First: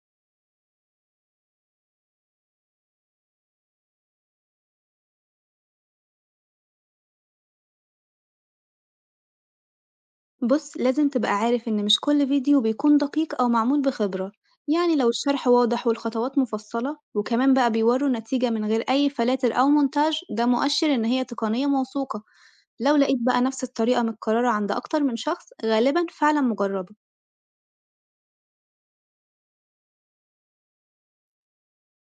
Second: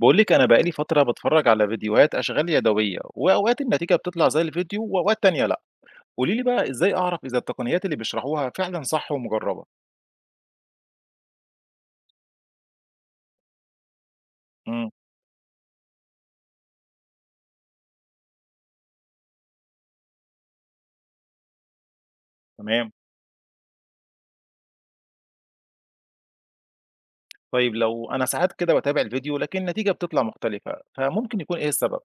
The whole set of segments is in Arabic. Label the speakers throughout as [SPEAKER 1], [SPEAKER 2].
[SPEAKER 1] بقول لك أنا بقالي فترة باتفرج على فيديوهات أشغال يدوية وأوقات النتيجة بتطلع زي الفيديو وأوقات تانية لأ، قولي لي بقى إزاي أعرف إذا التقنيات اللي بيشرحوها فعلًا صح ومجربة؟
[SPEAKER 2] بص لازم تبقى عارف إن مش كل فيديو بيكون دقيق أو معمول بخبرة.
[SPEAKER 1] إمم،
[SPEAKER 2] يعني لو الشرح واضح والخطوات مفصلة وكمان بقى بيوروا نتيجة من غير أي فلاتر أو مونتاج ده مؤشر إن هي تقنية موثوقة.
[SPEAKER 1] تمام،
[SPEAKER 2] لو لقيت بقى نفس الطريقة متكررة عند أكتر من شخص غالبا فعلا مجربة.
[SPEAKER 1] طيب لو أنا ساعات كده باتابع الفيديو لكن النتيجة بتطلع مختلفة، فممكن يكون إيه السبب؟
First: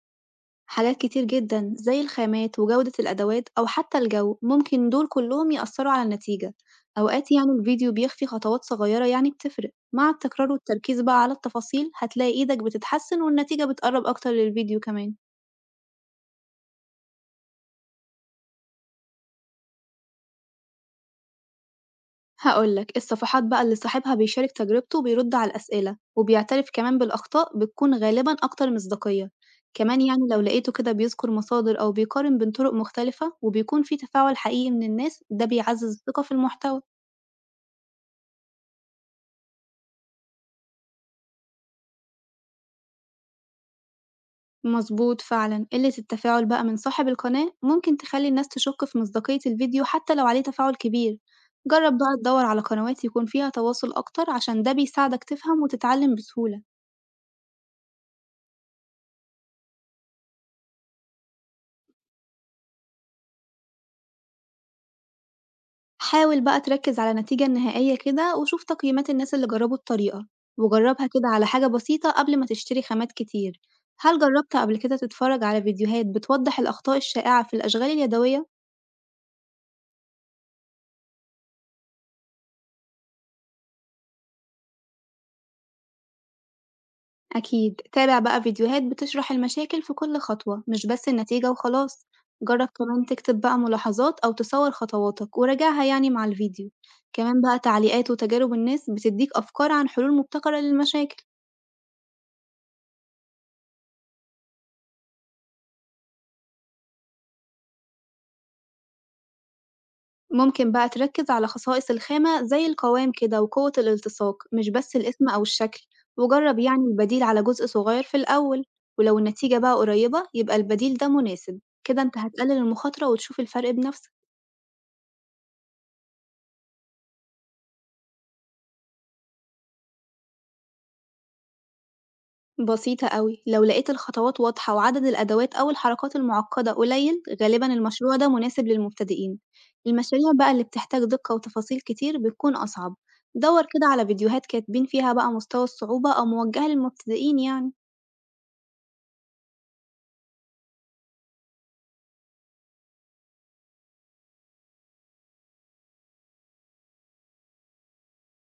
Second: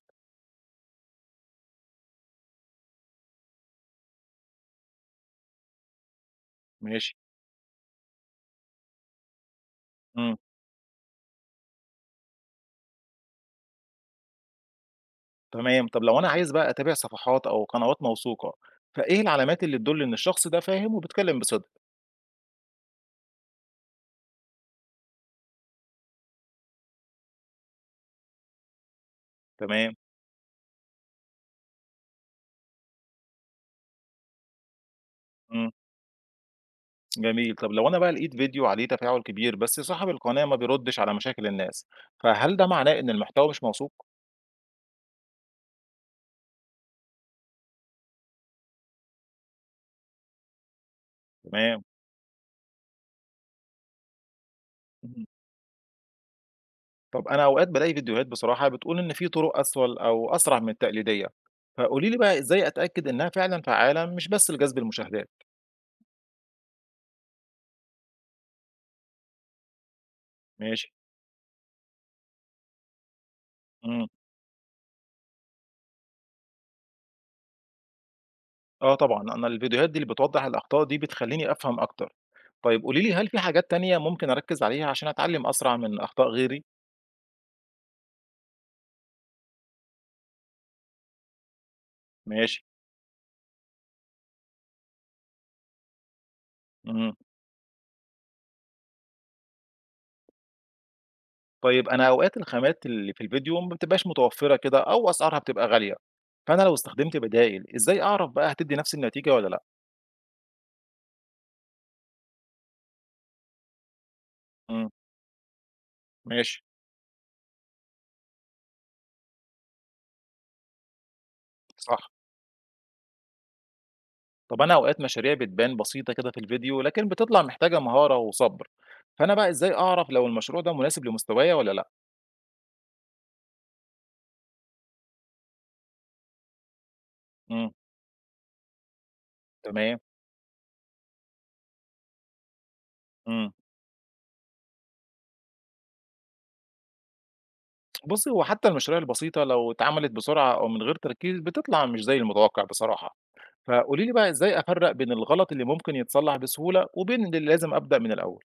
[SPEAKER 2] حاجات كتير جدًا زي الخامات وجودة الأدوات أو حتى الجو، ممكن دول كلّهم يأثّروا على النتيجة.
[SPEAKER 1] ماشي،
[SPEAKER 2] أوقات يعني الفيديو بيخفي خطوات صغيّرة يعني بتفرق، مع
[SPEAKER 1] إمم،
[SPEAKER 2] التكرار والتركيز بقى على التفاصيل هتلاقي إيدك بتتحسّن والنتيجة بتقرّب أكتر للفيديو كمان.
[SPEAKER 1] تمام، طب لو أنا عايز بقى أتابع صفحات أو قنوات موثوقة، فإيه العلامات اللي تدل إن الشخص ده فاهم وبيتكلم بصدق؟
[SPEAKER 2] هاقول لك، الصفحات بقى اللي صاحبها بيشارك تجربته بيرد على الأسئلة، وبيعترف كمان بالأخطاء بتكون غالبًا أكتر مصداقية.
[SPEAKER 1] تمام،
[SPEAKER 2] كمان يعني لو لقيته كده بيذكر مصادر أو بيقارن بين طُرق مختلفة وبيكون في تفاعل حقيقي من الناس، ده
[SPEAKER 1] إمم.
[SPEAKER 2] بيعزّز الثقة في المحتوى.
[SPEAKER 1] جميل. طب لو أنا بقى لقيت فيديو عليه تفاعل كبير بس صاحب القناة ما بيردش على مشاكل الناس، فهل ده معناه إن المحتوى مش موثوق؟
[SPEAKER 2] مظبوط فعلا قلة التفاعل بقى من صاحب القناة ممكن تخلي الناس تشك في مصداقية الفيديو حتى لو عليه تفاعل كبير.
[SPEAKER 1] تمام.
[SPEAKER 2] جرب بقى تدور على قنوات يكون فيها تواصل أكتر عشان ده بيساعدك
[SPEAKER 1] اهم.
[SPEAKER 2] تفهم وتتعلم بسهولة.
[SPEAKER 1] طب أنا أوقات بالاقي فيديوهات بصراحة بتقول إن في طرق أسهل أو أسرع من التقليدية، فقولي لي بقى إزاي أتأكد إنها فعلًا فعالة مش بس لجذب المشاهدات؟
[SPEAKER 2] حاول بقى تركز على النتيجة النهائية كده وشوف تقييمات الناس اللي جربوا الطريقة
[SPEAKER 1] ماشي.
[SPEAKER 2] وجربها كده على حاجة بسيطة قبل ما تشتري خامات كتير.
[SPEAKER 1] إمم.
[SPEAKER 2] هل جربت قبل كده تتفرج على فيديوهات بتوضح الأخطاء الشائعة في الأشغال اليدوية؟
[SPEAKER 1] آه طبعًا، أنا الفيديوهات دي اللي بتوضح الأخطاء دي بتخلّيني أفهم أكتر. طيب قولي لي هل في حاجات تانية ممكن أركّز عليها عشان أتعلم أسرع من أخطاء غيري؟
[SPEAKER 2] أكيد تابع بقى فيديوهات بتشرح المشاكل في كل خطوة مش بس النتيجة وخلاص.
[SPEAKER 1] ماشي.
[SPEAKER 2] جرب كمان تكتب بقى ملاحظات أو تصور خطواتك وراجعها يعني مع الفيديو.
[SPEAKER 1] اهم.
[SPEAKER 2] كمان بقى تعليقات وتجارب الناس بتديك أفكار عن حلول مبتكرة للمشاكل.
[SPEAKER 1] طيب أنا أوقات الخامات اللي في الفيديو ما بتبقاش متوفرة كده أو أسعارها بتبقى غالية، فأنا لو استخدمت بدايل إزاي أعرف بقى هتدي نفس النتيجة ولا لأ؟
[SPEAKER 2] ممكن بقى تركز على خصائص الخامة زي القوام كده وقوة الالتصاق مش
[SPEAKER 1] إمم،
[SPEAKER 2] بس الاسم أو الشكل. وجرب
[SPEAKER 1] ماشي،
[SPEAKER 2] يعني البديل على جزء صغير في الأول. ولو النتيجة بقى قريبة يبقى البديل ده مناسب كده
[SPEAKER 1] صح،
[SPEAKER 2] انت هتقلل المخاطرة وتشوف الفرق بنفسك.
[SPEAKER 1] طب أنا أوقات مشاريع بتبان بسيطة كده في الفيديو لكن بتطلع محتاجة مهارة وصبر، فأنا بقى إزاي أعرف لو المشروع ده مناسب لمستوايا ولا لأ؟
[SPEAKER 2] بسيطة أوي، لو لقيت الخطوات واضحة وعدد الأدوات أو الحركات المعقدة قليل غالبا
[SPEAKER 1] إمم،
[SPEAKER 2] المشروع ده مناسب للمبتدئين.
[SPEAKER 1] تمام،
[SPEAKER 2] المشاريع بقى اللي بتحتاج دقة وتفاصيل كتير بتكون أصعب،
[SPEAKER 1] إمم،
[SPEAKER 2] دور كده على فيديوهات كاتبين فيها بقى مستوى الصعوبة أو موجهة للمبتدئين يعني.
[SPEAKER 1] بُصّي هو حتى المشاريع البسيطة لو اتعملت بسرعة أو من غير تركيز بتطلع مش زي المتوقع بصراحة، فقولي لي بقى إزاي أفرّق بين الغلط اللي ممكن يتصلح بسهولة وبين اللي لازم أبدأ من الأول؟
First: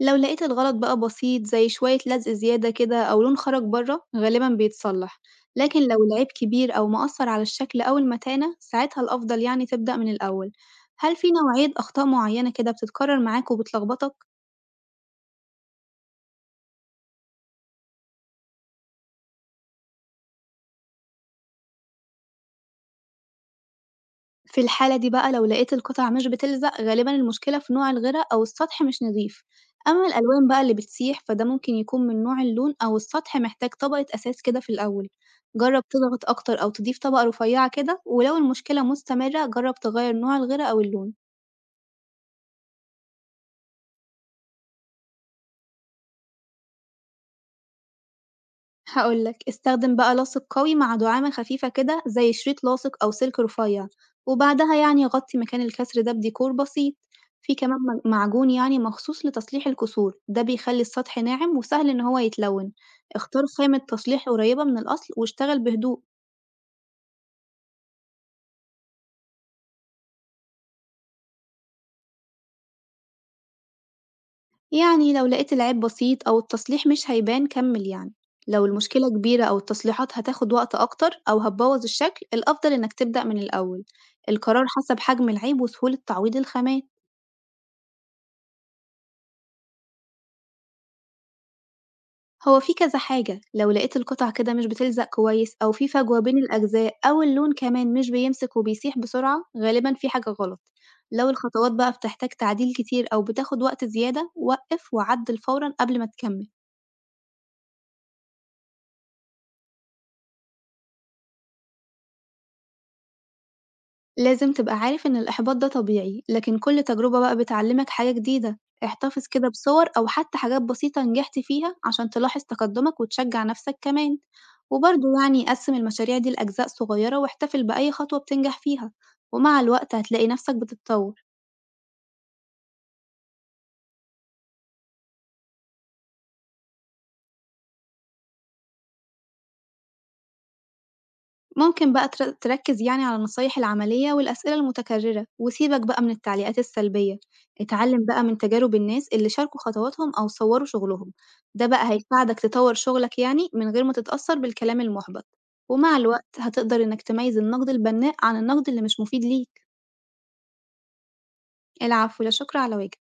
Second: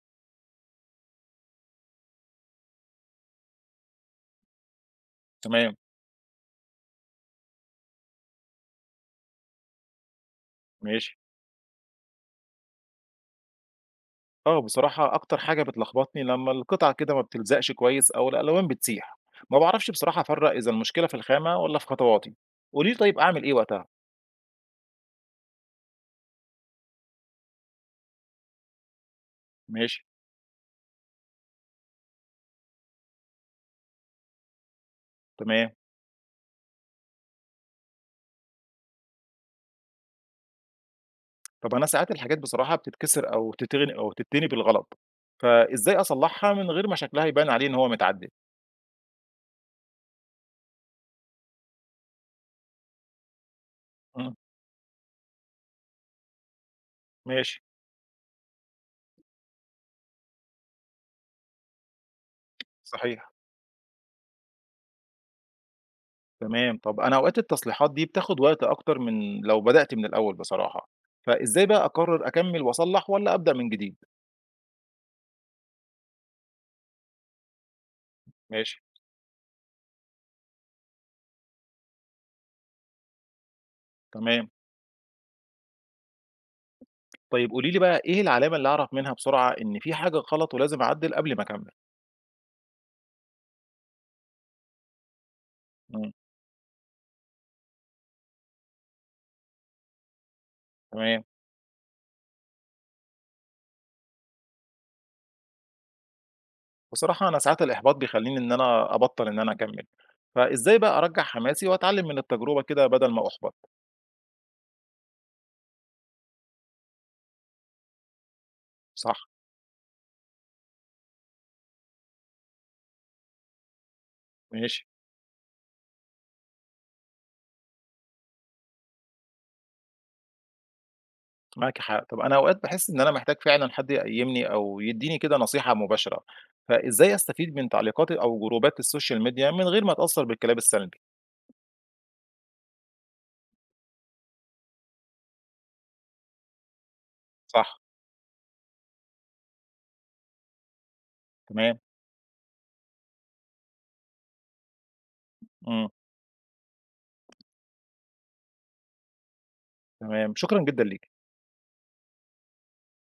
[SPEAKER 2] لو لقيت الغلط بقى بسيط زي شوية لزق زيادة كده أو لون خرج بره غالبا بيتصلح،
[SPEAKER 1] تمام.
[SPEAKER 2] لكن لو العيب كبير أو مأثر على الشكل أو المتانة ساعتها الأفضل يعني تبدأ من الأول.
[SPEAKER 1] ماشي.
[SPEAKER 2] هل في نوعية أخطاء معينة كده بتتكرر معاك وبتلخبطك؟
[SPEAKER 1] آه، بصراحة أكتر حاجة بتلخبطني لمّا القطعة كده ما بتلزقش كويس أو الألوان بتسيح، ما باعرفش بصراحة أفرّق إذا المشكلة في الخامة والّا في خطواتي، قولي لي طيب أعمل إيه وقتها؟
[SPEAKER 2] في الحالة دي بقى لو لقيت القطع مش بتلزق غالبًا المشكلة في نوع الغِرَا أو السطح مش نضيف،
[SPEAKER 1] ماشي،
[SPEAKER 2] أما الألوان بقى اللي بتسيح فده ممكن يكون من نوع اللون أو السطح محتاج طبقة أساس كده في الأول،
[SPEAKER 1] تمام،
[SPEAKER 2] جرّب تضغط أكتر أو تضيف طبقة رفيّعة كده، ولو المشكلة مستمرة جرّب تغيّر نوع الغِرَا أو اللون.
[SPEAKER 1] طب أنا ساعات الحاجات بصراحة بتتكسر أو تتغن أو تتني بالغلط، فإزاي أصلحها من غير ما شكلها يبان عليه إن هو متعدل؟
[SPEAKER 2] هاقول لك استخدم بقى لاصق قوي مع دعامة خفيفة كده زي شريط لاصق أو سلك رفيع،
[SPEAKER 1] إمم،
[SPEAKER 2] وبعدها يعني غطي مكان الكسر ده بديكور بسيط، في
[SPEAKER 1] ماشي،
[SPEAKER 2] كمان معجون يعني مخصوص لتصليح الكسور، ده بيخلي السطح ناعم وسهل إن هو يتلون،
[SPEAKER 1] صحيح،
[SPEAKER 2] اختار خامة تصليح قريبة من الأصل واشتغل بهدوء.
[SPEAKER 1] تمام، طب أنا أوقات التصليحات دي بتاخد وقت أكتر من لو بدأت من الأول بصراحة، فإزاي بقى أقرر أكمّل وأصلح والّا أبدأ من جديد؟
[SPEAKER 2] يعني لو لقيت العيب بسيط أو التصليح مش هيبان كمل يعني، لو
[SPEAKER 1] ماشي،
[SPEAKER 2] المشكلة كبيرة أو التصليحات هتاخد وقت أكتر أو هتبوظ الشكل الأفضل إنك تبدأ من الأول.
[SPEAKER 1] تمام.
[SPEAKER 2] القرار حسب حجم العيب وسهولة تعويض الخامات.
[SPEAKER 1] طيب قولي لي بقى إيه العلامة اللي أعرف منها بسرعة إن في حاجة غلط ولازم أعدِّل قبل ما أكمّل؟
[SPEAKER 2] هو في كذا حاجة، لو لقيت القطع كده مش بتلزق كويس أو في
[SPEAKER 1] إمم،
[SPEAKER 2] فجوة بين الأجزاء أو اللون كمان مش بيمسك وبيسيح بسرعة، غالبًا في حاجة غلط.
[SPEAKER 1] تمام.
[SPEAKER 2] لو الخطوات بقى بتحتاج تعديل كتير أو بتاخد وقت زيادة، وقف وعدل فورًا قبل ما تكمل.
[SPEAKER 1] بصراحة أنا ساعات الإحباط بيخلّيني إن أنا أبطّل إن أنا أكمّل، فإزاي بقى أرجّع حماسي وأتعلّم من التجربة كده بدل ما أُحبط؟
[SPEAKER 2] لازم تبقى عارف إن الإحباط ده طبيعي، لكن كل تجربة بقى بتعلمك حاجة جديدة،
[SPEAKER 1] صح،
[SPEAKER 2] احتفظ كده بصور أو حتى حاجات بسيطة نجحت فيها عشان تلاحظ تقدمك وتشجع نفسك كمان،
[SPEAKER 1] ماشي،
[SPEAKER 2] وبرضه يعني قسم المشاريع دي لأجزاء صغيرة واحتفل بأي خطوة بتنجح فيها، ومع الوقت هتلاقي نفسك بتتطور.
[SPEAKER 1] معاكِ حق. طب أنا أوقات باحس إن أنا محتاج فعلًا حد يقيّمني أو يدّيني كده نصيحة مباشرة، فإزاي أستفيد من تعليقات أو جروبات السوشيال ميديا من غير ما أتأثّر بالكلام السلبي؟
[SPEAKER 2] ممكن بقى تركز يعني على النصايح العملية والأسئلة المتكررة وسيبك بقى من التعليقات السلبية.
[SPEAKER 1] صح،
[SPEAKER 2] اتعلم بقى من تجارب الناس اللي شاركوا خطواتهم أو صوروا شغلهم. ده
[SPEAKER 1] تمام،
[SPEAKER 2] بقى هيساعدك تطور شغلك يعني من غير ما تتأثر بالكلام المحبط.
[SPEAKER 1] إمم،
[SPEAKER 2] ومع الوقت هتقدر إنك تميز النقد البناء عن النقد اللي مش مفيد ليك.
[SPEAKER 1] تمام. شكرًا جدًا ليكِ.
[SPEAKER 2] العفو لا شكر على واجب.